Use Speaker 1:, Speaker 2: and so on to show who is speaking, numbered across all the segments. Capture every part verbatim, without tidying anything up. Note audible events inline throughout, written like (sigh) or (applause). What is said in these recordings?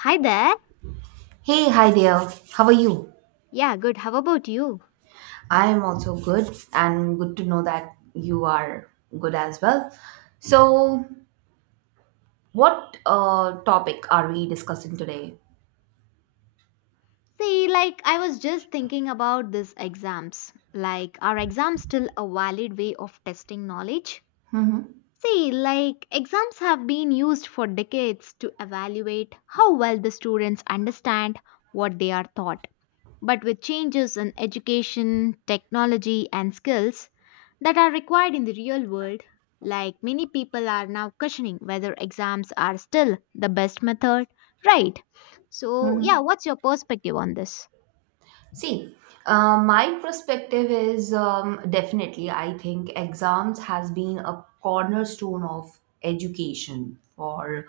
Speaker 1: Hi there.
Speaker 2: Hey, hi there. How are you?
Speaker 1: Yeah, good. How about you?
Speaker 2: I am also good, and good to know that you are good as well. So, what uh, topic are we discussing today?
Speaker 1: See, like, I was just thinking about this exams. Like, are exams still a valid way of testing knowledge?
Speaker 2: Mm-hmm.
Speaker 1: See, like, exams have been used for decades to evaluate how well the students understand what they are taught. But with changes in education, technology, and skills, that are required in the real world. Like many people are now questioning whether exams are still the best method, right? So, yeah,
Speaker 2: Mm-hmm.
Speaker 1: what's your perspective on this?
Speaker 2: See, uh, my perspective is um, definitely, I think exams has been a cornerstone of education for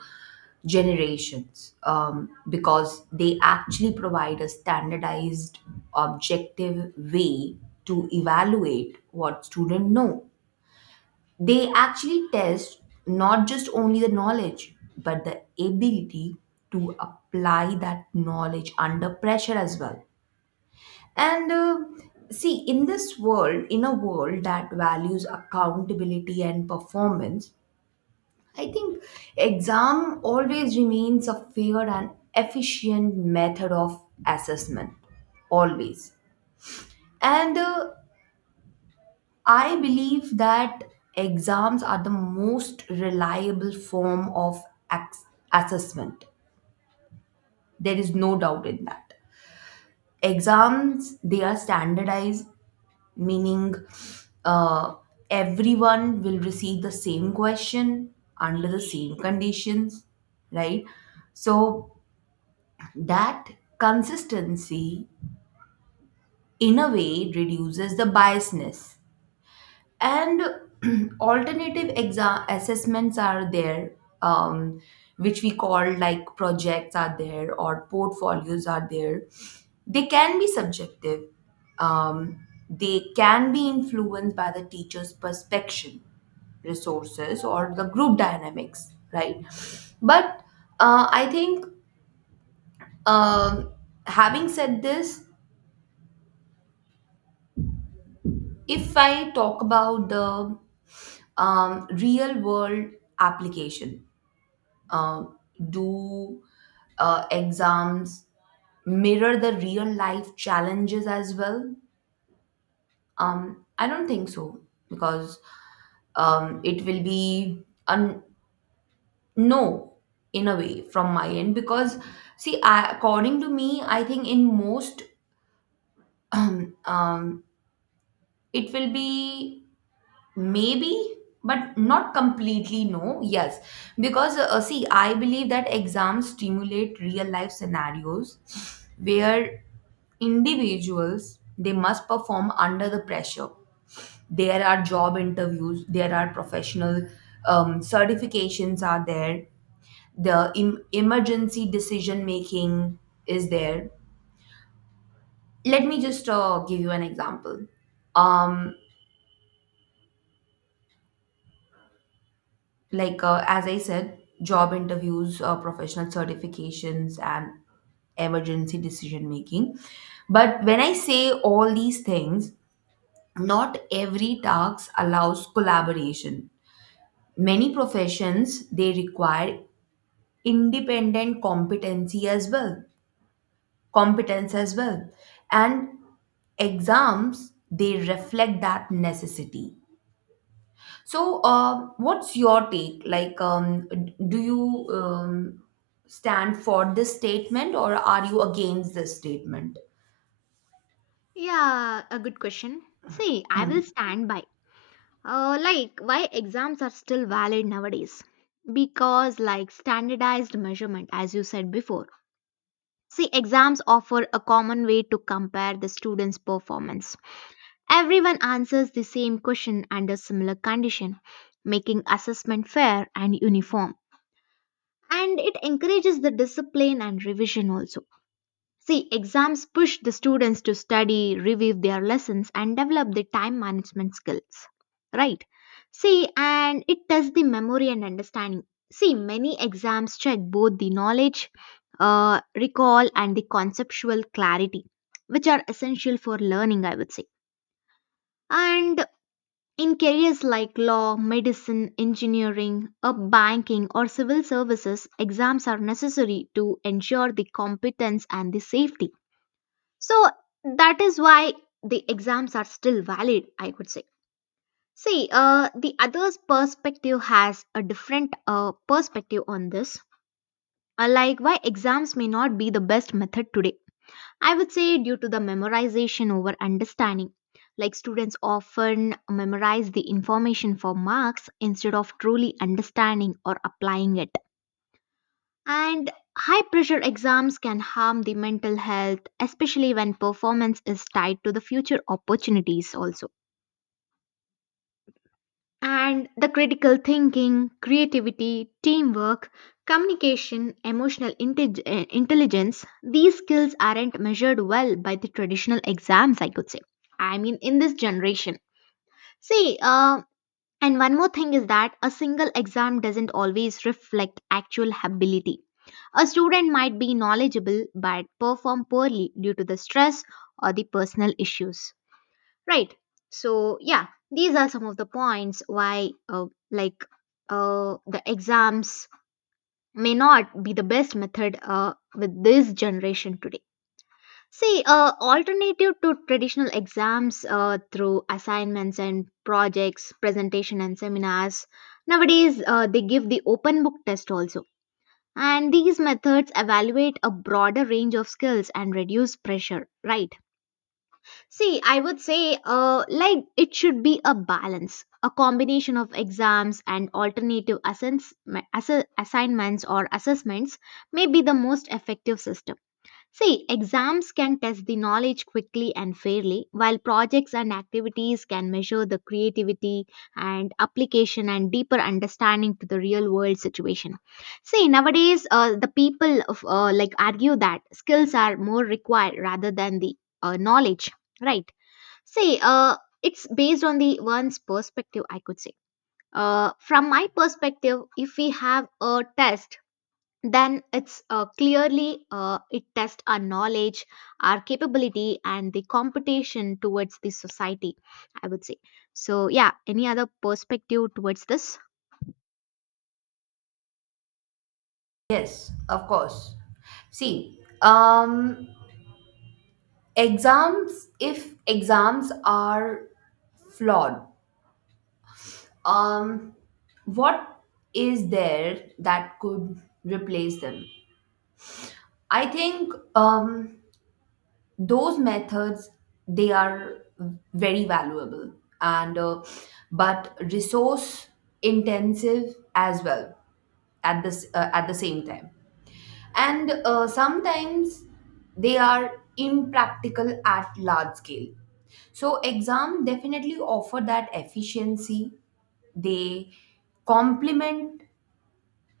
Speaker 2: generations um, because they actually provide a standardized, objective way to evaluate what students know. They actually test not just only the knowledge, but the ability to apply that knowledge under pressure as well and uh, see, in this world, in a world that values accountability and performance, I think exam always remains a fair and efficient method of assessment. Always. And uh, I believe that exams are the most reliable form of ac- assessment. There is no doubt in that. Exams, they are standardized meaning uh, everyone will receive the same question under the same conditions, right? So that consistency, in a way, reduces the biasness and (clears throat) alternative exam assessments are there, um, which we call like projects are there or portfolios are there. They can be subjective, um, they can be influenced by the teacher's perception, resources or the group dynamics, right? But uh, I think, um, having said this, if I talk about the um, real world application, um, do uh, exams mirror the real life challenges as well? Um, I don't think so, because um, it will be a no in a way from my end. Because see I, according to me, I think in most (clears throat) um, it will be maybe, but not completely no. Yes, because uh, see, I believe that exams stimulate real life scenarios where individuals they must perform under the pressure. There are job interviews, there are professional um, certifications are there, the em- emergency decision making is there. Let me just uh, give you an example. Um. Like uh, as I said, job interviews, uh, professional certifications and emergency decision making. But when I say all these things, not every task allows collaboration. Many professions they require independent competency as well competence as well, and exams they reflect that necessity. So, uh, what's your take? Like, um, d- do you um, stand for this statement or are you against this statement?
Speaker 1: Yeah, a good question. See, I will stand by. Uh, like, why exams are still valid nowadays? Because, like, standardized measurement, as you said before. See, exams offer a common way to compare the students' performance. Everyone answers the same question under similar condition, making assessment fair and uniform. And it encourages the discipline and revision also. See, exams push the students to study, review their lessons, and develop the time management skills. Right? See, and it tests the memory and understanding. See, many exams check both the knowledge, uh, recall, and the conceptual clarity, which are essential for learning, I would say. And in careers like law, medicine, engineering, or banking or civil services, exams are necessary to ensure the competence and the safety. So that is why the exams are still valid, I could say. See, uh, the other's perspective has a different uh, perspective on this, uh, like why exams may not be the best method today. I would say due to the memorization over understanding. Like students often memorize the information for marks instead of truly understanding or applying it. And high pressure exams can harm the mental health, especially when performance is tied to the future opportunities also. And the critical thinking, creativity, teamwork, communication, emotional intellig- eh, intelligence, these skills aren't measured well by the traditional exams, I could say. I mean, in this generation. See, uh, and one more thing is that a single exam doesn't always reflect actual ability. A student might be knowledgeable but perform poorly due to the stress or the personal issues. Right. So, yeah, these are some of the points why, uh, like, uh, the exams may not be the best method uh, with this generation today. See, uh, alternative to traditional exams uh, through assignments and projects, presentation and seminars, nowadays uh, they give the open book test also. And these methods evaluate a broader range of skills and reduce pressure, right? See, I would say, uh, like it should be a balance, a combination of exams and alternative assess- ass- assignments or assessments may be the most effective system. See, exams can test the knowledge quickly and fairly, while projects and activities can measure the creativity and application and deeper understanding to the real world situation. See, nowadays, uh, the people of, uh, like argue that skills are more required rather than the uh, knowledge, right? See, uh, it's based on the one's perspective, I could say. Uh, from my perspective, if we have a test then it's uh, clearly uh, it tests our knowledge, our capability and the competition towards the society, I would say. So, yeah, any other perspective towards this?
Speaker 2: Yes, of course. See, um, exams, if exams are flawed, um, what is there that could replace them? I think um, those methods they are very valuable and uh, but resource intensive as well at this uh, at the same time. And uh, sometimes they are impractical at large scale. So exam definitely offer that efficiency. They complement,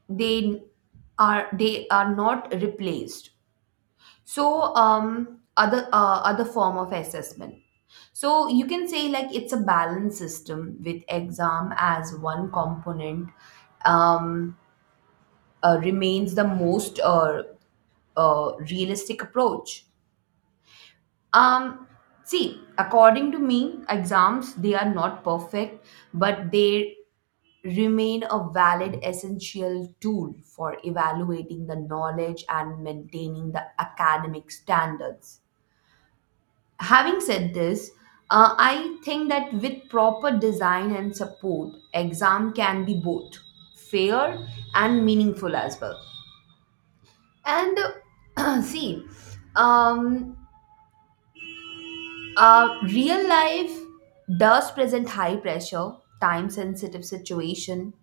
Speaker 2: they are they are not replaced. So, um, other uh, other form of assessment. So you can say like it's a balanced system with exam as one component, um, uh, remains the most uh, uh, realistic approach. Um, see, according to me, exams they are not perfect, but they remain a valid essential tool for evaluating the knowledge and maintaining the academic standards. Having said this, uh, I think that with proper design and support, exam can be both fair and meaningful as well. And uh, (clears throat) see, um, uh, real life does present high pressure, time sensitive situation,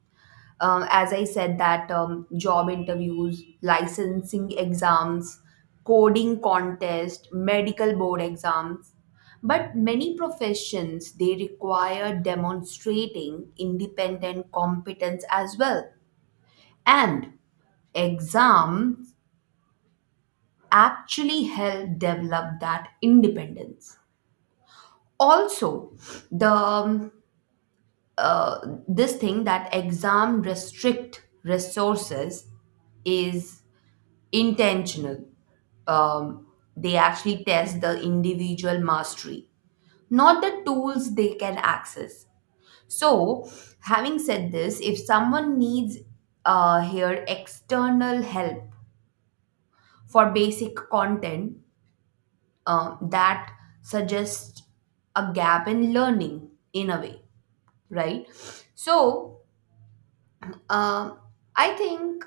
Speaker 2: um, as I said, that um, job interviews, licensing exams, coding contest, medical board exams. But many professions they require demonstrating independent competence as well, and exams actually help develop that independence also. The um, uh, this thing that exam restrict resources is intentional. Um, they actually test the individual mastery, not the tools they can access. So, having said this, if someone needs uh, here external help for basic content, um, that suggests a gap in learning in a way, right? So, um I think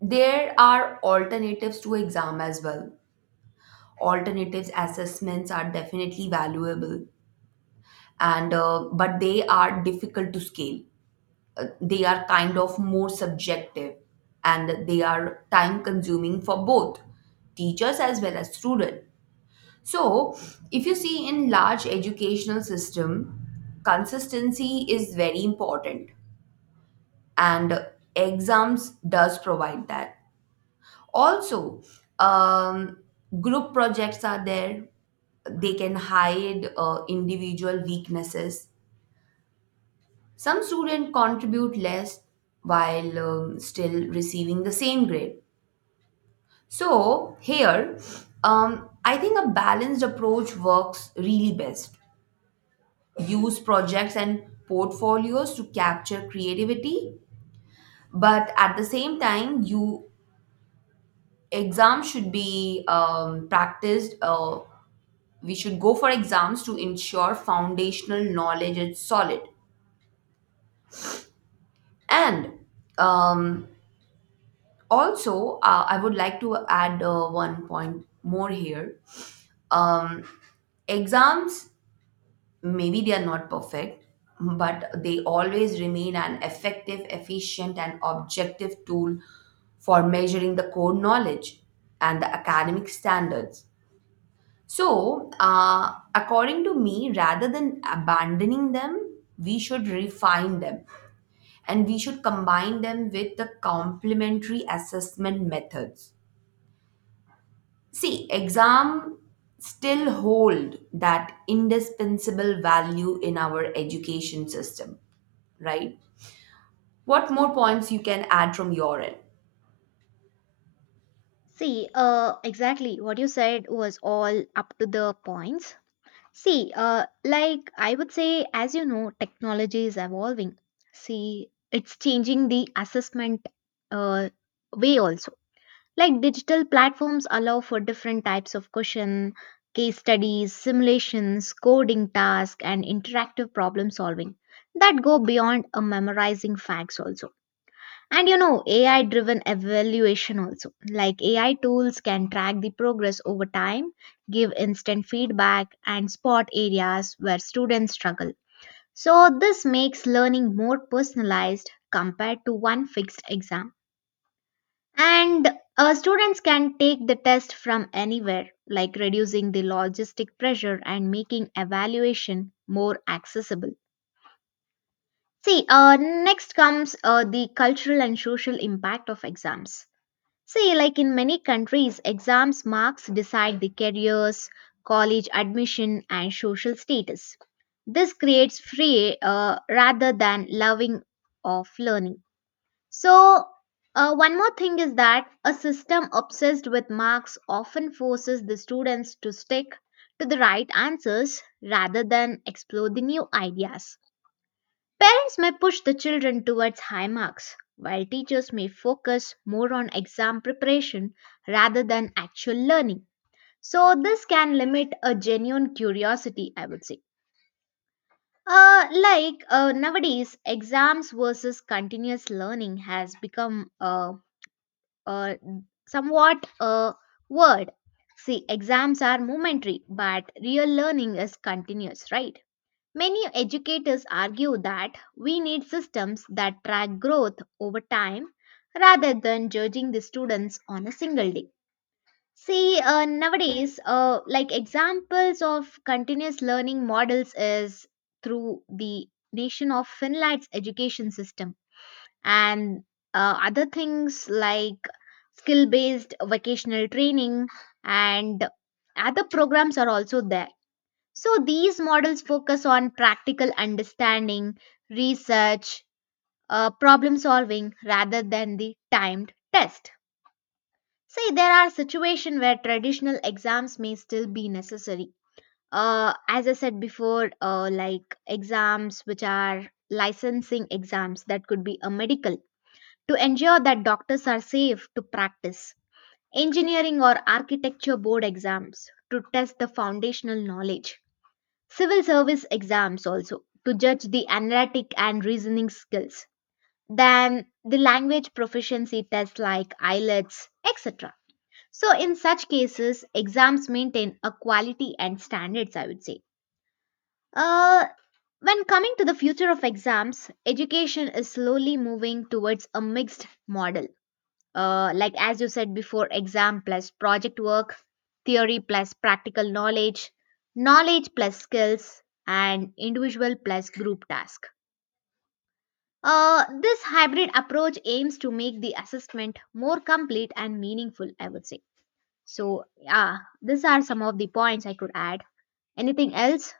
Speaker 2: there are alternatives to exam as well. Alternatives assessments are definitely valuable, and uh, but they are difficult to scale. Uh, they are kind of more subjective and they are time consuming for both teachers as well as students. So if you see in large educational system, consistency is very important, and exams does provide that also. Um, group projects are there, they can hide uh, individual weaknesses. Some students contribute less while um, still receiving the same grade. So, here, um, I think a balanced approach works really best. Use projects and portfolios to capture creativity, but at the same time, you exams should be um, practiced. Uh, we should go for exams to ensure foundational knowledge is solid. And um, also, uh, I would like to add uh, one point more here. Um, exams, maybe they are not perfect, but they always remain an effective, efficient, and objective tool for measuring the core knowledge and the academic standards. So, uh, according to me, rather than abandoning them, we should refine them and we should combine them with the complementary assessment methods. See, exam still hold that indispensable value in our education system, right? What more points you can add from your end? (clears throat)
Speaker 1: See, uh, exactly what you said was all up to the points. See, uh, like I would say, as you know, technology is evolving. See, it's changing the assessment uh, way also. Like digital platforms allow for different types of question, case studies, simulations, coding tasks, and interactive problem solving that go beyond a memorizing facts also. And you know, A I driven evaluation also. Like A I tools can track the progress over time, give instant feedback, and spot areas where students struggle. So, this makes learning more personalized compared to one fixed exam. And uh, students can take the test from anywhere, like reducing the logistic pressure and making evaluation more accessible. See, uh, next comes uh, the cultural and social impact of exams. See, like in many countries, exams marks decide the careers, college admission, and social status. This creates free uh, rather than loving of learning. So, uh, one more thing is that a system obsessed with marks often forces the students to stick to the right answers rather than explore the new ideas. Parents may push the children towards high marks, while teachers may focus more on exam preparation rather than actual learning. So, this can limit a genuine curiosity, I would say. Uh, like uh, nowadays, exams versus continuous learning has become uh, uh, somewhat a word. See, exams are momentary, but real learning is continuous, right? Many educators argue that we need systems that track growth over time rather than judging the students on a single day. See, uh, nowadays, uh, like examples of continuous learning models is through the nation of Finland's education system and uh, other things like skill based vocational training and other programs are also there. So these models focus on practical understanding, research, uh, problem solving rather than the timed test. See, there are situations where traditional exams may still be necessary. Uh, as I said before, uh, like exams which are licensing exams that could be a medical to ensure that doctors are safe to practice. Engineering or architecture board exams to test the foundational knowledge. Civil service exams also to judge the analytic and reasoning skills. Then the language proficiency tests like IELTS, et cetera. So, in such cases, exams maintain a quality and standards, I would say. Uh, when coming to the future of exams, education is slowly moving towards a mixed model, uh, like as you said before, exam plus project work, theory plus practical knowledge, knowledge plus skills, and individual plus group task. Uh, this hybrid approach aims to make the assessment more complete and meaningful, I would say. So, yeah, these are some of the points I could add. Anything else?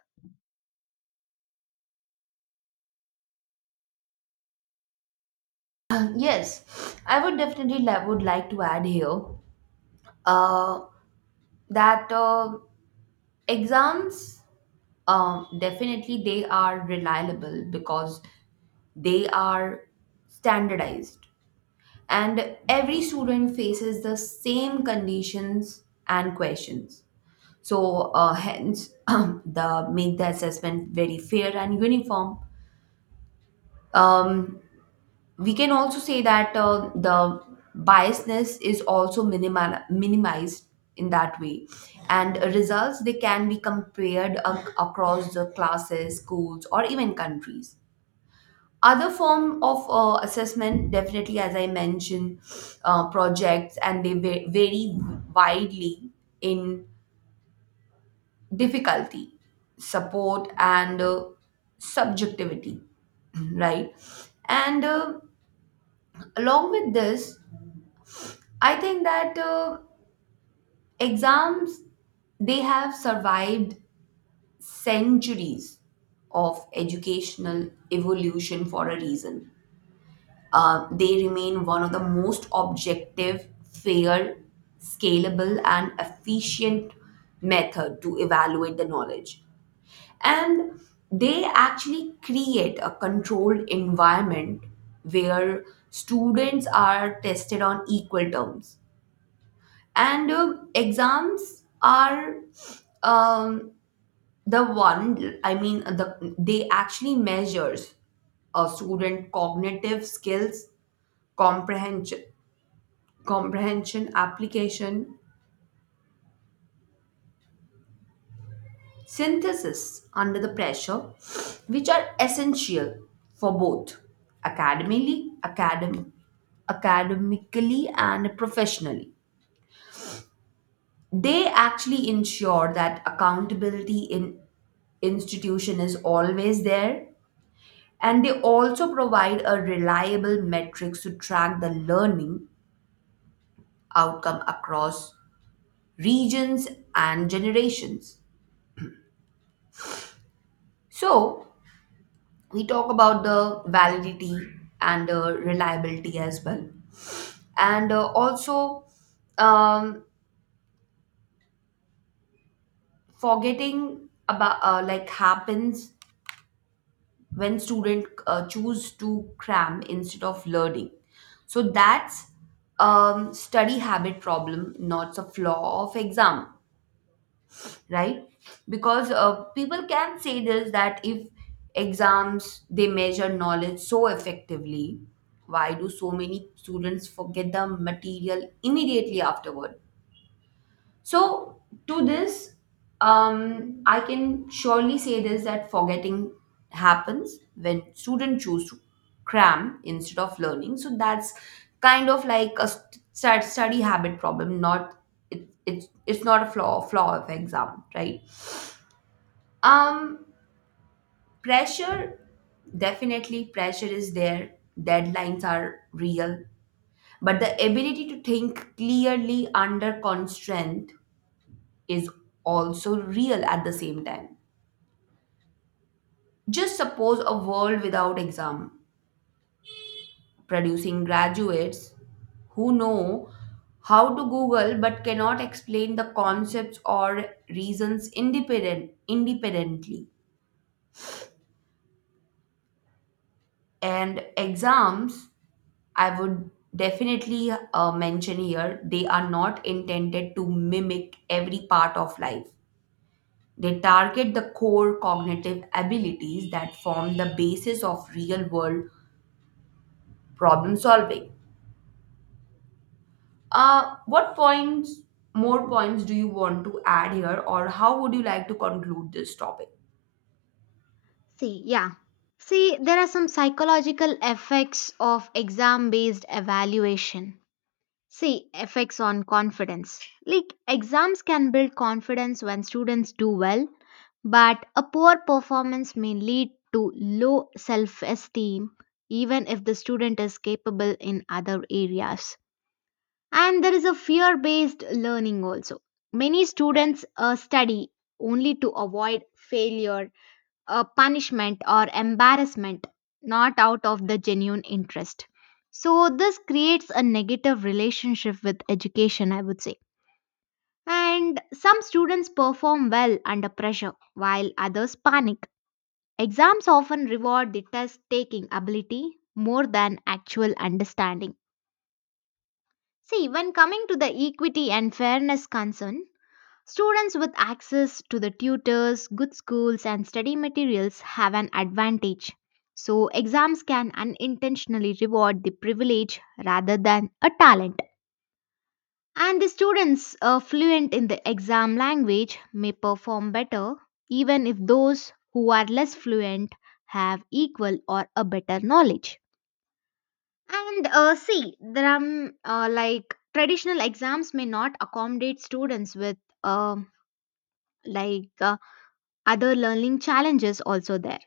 Speaker 2: Uh, yes, I would definitely li- would like to add here uh, that uh, exams um, definitely they are reliable because they are standardized and every student faces the same conditions and questions. So uh, hence (clears throat) the make the assessment very fair and uniform. Um, we can also say that uh, the biasness is also minimal, minimized in that way, and results they can be compared ac- across the classes, schools or even countries. Other form of uh, assessment, definitely as I mentioned, uh, projects, and they va- vary widely in difficulty, support and uh, subjectivity, (clears throat) right? And uh, along with this, I think that uh, exams, they have survived centuries of educational evolution for a reason. Uh, they remain one of the most objective, fair, scalable, and efficient method to evaluate the knowledge. And they actually create a controlled environment where students are tested on equal terms. And uh, exams are um, the one, I mean, the, they actually measures a student cognitive skills, comprehension comprehension, application, synthesis under the pressure, which are essential for both academically, academ- academically and professionally. They actually ensure that accountability in institution is always there, and they also provide a reliable metrics to track the learning outcome across regions and generations. So, we talk about the validity and uh, reliability as well, and uh, also, um, forgetting about uh, like happens when student uh, choose to cram instead of learning. So that's, um, study habit problem, not a flaw of exam, right? Because uh, people can say this that if exams they measure knowledge so effectively, why do so many students forget the material immediately afterward? So to this, um, I can surely say this, that forgetting happens when students choose to cram instead of learning. So that's kind of like a st- study habit problem, not it, it's it's not a flaw flaw of exam, right? Um, pressure, definitely pressure is there. Deadlines are real, but the ability to think clearly under constraint is also real at the same time. Just suppose a world without exam, producing graduates who know how to Google but cannot explain the concepts or reasons independent independently. And exams, I would definitely uh, mention here, they are not intended to mimic every part of life. They target the core cognitive abilities that form the basis of real world problem solving. Uh, what points, more points do you want to add here, or how would you like to conclude this topic?
Speaker 1: See, yeah. See, there are some psychological effects of exam based evaluation. See, effects on confidence. Like, exams can build confidence when students do well, but a poor performance may lead to low self esteem, even if the student is capable in other areas. And there is a fear based learning also. Many students uh, study only to avoid failure, a punishment or embarrassment, not out of the genuine interest. So, this creates a negative relationship with education, I would say. And some students perform well under pressure, while others panic. Exams often reward the test taking ability more than actual understanding. See, when coming to the equity and fairness concern, students with access to the tutors, good schools, and study materials have an advantage. So, exams can unintentionally reward the privilege rather than a talent. And the students uh, fluent in the exam language may perform better, even if those who are less fluent have equal or a better knowledge. And uh, see, there are mm, uh, like traditional exams may not accommodate students with um like uh, other learning challenges also there.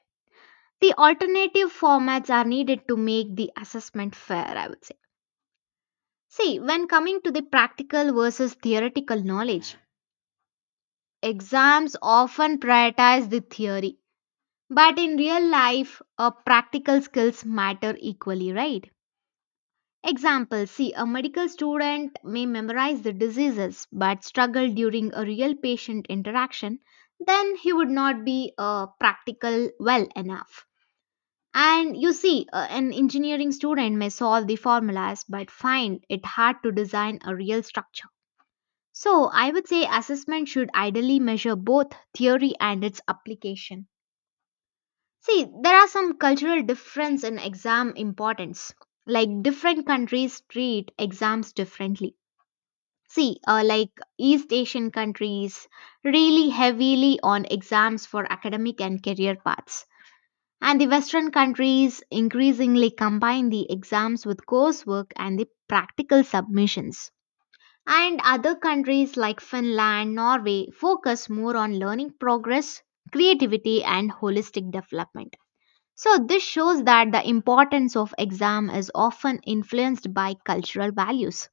Speaker 1: The alternative formats are needed to make the assessment fair, I would say. See, when coming to the practical versus theoretical knowledge, exams often prioritize the theory. But in real life, uh, practical skills matter equally, right? Example, see, a medical student may memorize the diseases but struggle during a real patient interaction, then he would not be uh, practical well enough. And you see, uh, an engineering student may solve the formulas but find it hard to design a real structure. So, I would say assessment should ideally measure both theory and its application. See, there are some cultural difference in exam importance. Like different countries treat exams differently. See, uh, like East Asian countries really heavily on exams for academic and career paths. And the Western countries increasingly combine the exams with coursework and the practical submissions. And other countries like Finland, Norway focus more on learning progress, creativity, and holistic development. So, this shows that the importance of exam is often influenced by cultural values.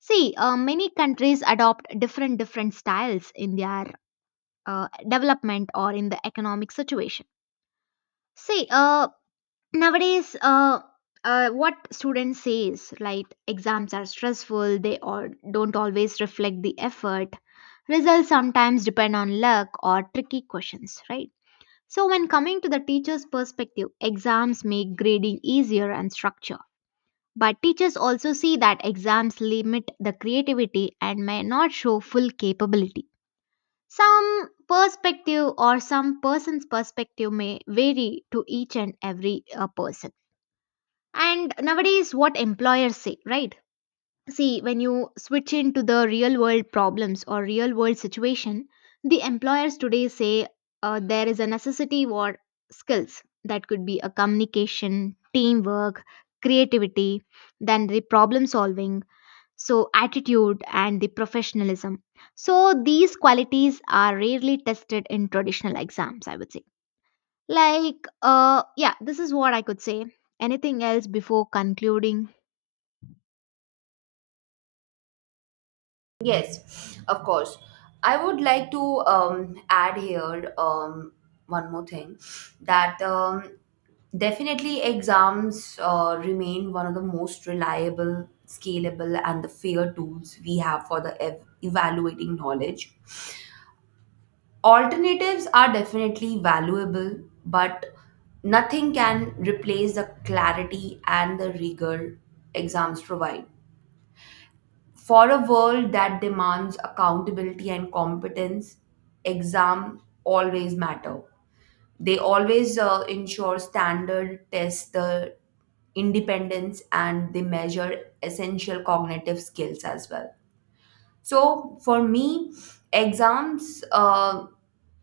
Speaker 1: See, uh, many countries adopt different different styles in their uh, development or in the economic situation. See, uh, nowadays uh, uh, what students say is like exams are stressful, they or don't always reflect the effort, results sometimes depend on luck or tricky questions, right? So when coming to the teacher's perspective, exams make grading easier and structure, but teachers also see that exams limit the creativity and may not show full capability. Some perspective or some person's perspective may vary to each and every uh, person. And nowadays, what employers say, right? See, when you switch into the real world problems or real world situation, the employers today say uh, there is a necessity for skills that could be a communication, teamwork, creativity, then the problem solving, so attitude and the professionalism. So these qualities are rarely tested in traditional exams, I would say. Like, uh, yeah, this is what I could say. Anything else before concluding?
Speaker 2: Yes, of course. I would like to um, add here um, one more thing, that um, definitely exams uh, remain one of the most reliable, scalable, and the fair tools we have for the ev- evaluating knowledge. Alternatives are definitely valuable, but nothing can replace the clarity and the rigor exams provide. For a world that demands accountability and competence, exam always matter. They always uh, ensure standard, test the independence, and they measure essential cognitive skills as well. So for me, exams uh,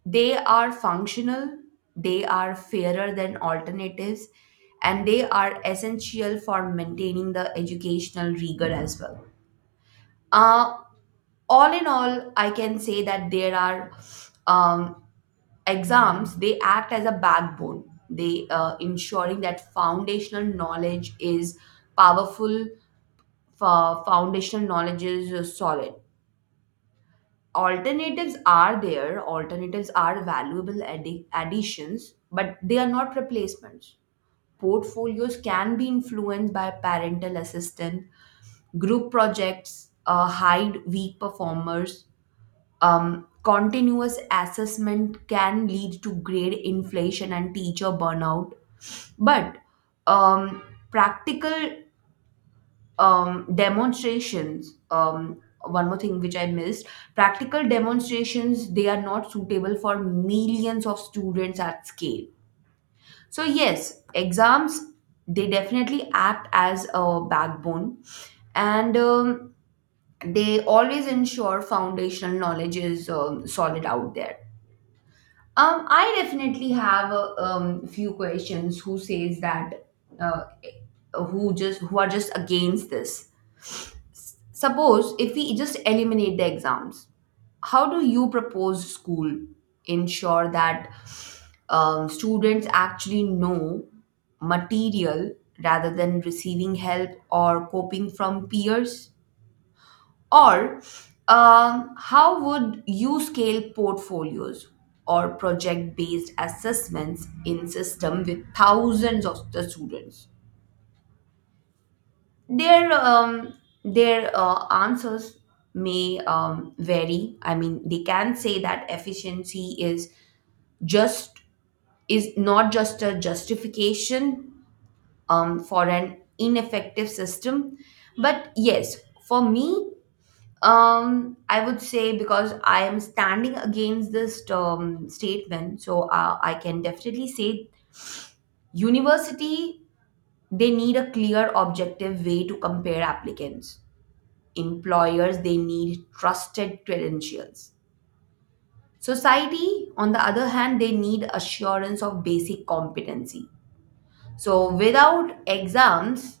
Speaker 2: they are functional, they are fairer than alternatives, and they are essential for maintaining the educational rigor as well. Uh, all in all, I can say that there are, um, exams they act as a backbone, they uh, ensuring that foundational knowledge is powerful fo- foundational knowledge is uh, solid. Alternatives are there, alternatives are valuable addi- additions, but they are not replacements. Portfolios can be influenced by parental assistant, group projects uh, hide weak performers. Um, continuous assessment can lead to grade inflation and teacher burnout, but um, practical um, demonstrations. Um, One more thing which I missed, practical demonstrations, they are not suitable for millions of students at scale. So, yes, exams they definitely act as a backbone, and um, they always ensure foundational knowledge is um, solid out there. Um, I definitely have a um, few questions who says that uh, who just who are just against this. Suppose if we just eliminate the exams, how do you propose school ensure that um, students actually know material rather than receiving help or coping from peers? Or um, how would you scale portfolios or project-based assessments in system with thousands of the students? Their um, their uh, answers may um, vary. I mean, they can say that efficiency is just is not just a justification um, for an ineffective system, but yes, for me, Um, I would say, because I am standing against this um, statement, so uh, I can definitely say, university they need a clear objective way to compare applicants. Employers they need trusted credentials. Society on the other hand they need assurance of basic competency. So without exams,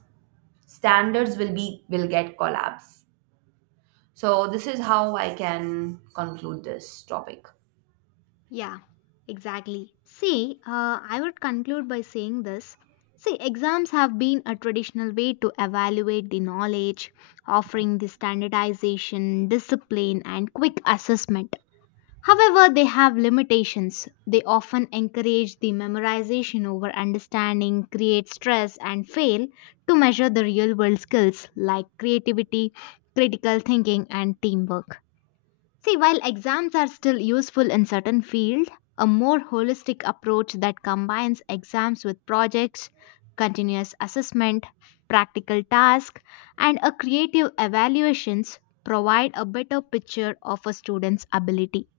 Speaker 2: standards will be will get collapse. So this is how I can conclude this topic.
Speaker 1: Yeah, exactly. See, uh, I would conclude by saying this. See, exams have been a traditional way to evaluate the knowledge, offering the standardization, discipline, and quick assessment. However, they have limitations. They often encourage the memorization over understanding, create stress, and fail to measure the real world skills like creativity, critical thinking, and teamwork. See, while exams are still useful in certain fields, a more holistic approach that combines exams with projects, continuous assessment, practical tasks, and a creative evaluations provide a better picture of a student's ability.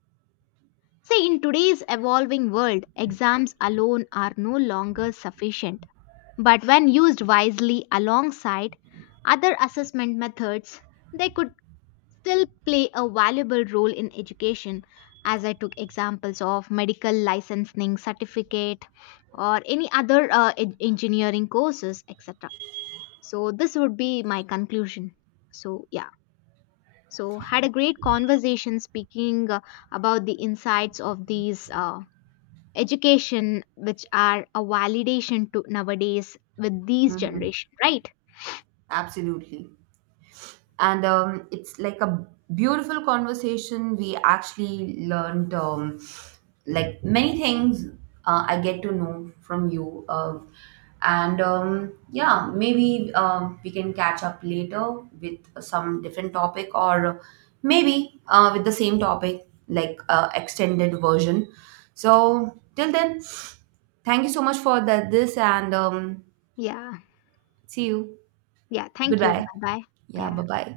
Speaker 1: See, in today's evolving world, exams alone are no longer sufficient, but when used wisely alongside other assessment methods, they could still play a valuable role in education, as I took examples of medical licensing certificate or any other uh, en- engineering courses, etc. So this would be my conclusion. So, yeah. So, had a great conversation speaking uh, about the insights of these uh, education, which are a validation to nowadays with these
Speaker 2: Mhm.
Speaker 1: generation, right?
Speaker 2: Absolutely. And um, it's like a beautiful conversation. We actually learned, um, like many things uh, I get to know from you. Uh, and um, yeah, maybe um, we can catch up later with some different topic, or maybe uh, with the same topic, like uh, extended version. So till then, thank you so much for the, this and um,
Speaker 1: Yeah,
Speaker 2: see you.
Speaker 1: yeah, thank you.
Speaker 2: Goodbye.
Speaker 1: Bye bye.
Speaker 2: Yeah, bye
Speaker 1: Yeah.
Speaker 2: bye.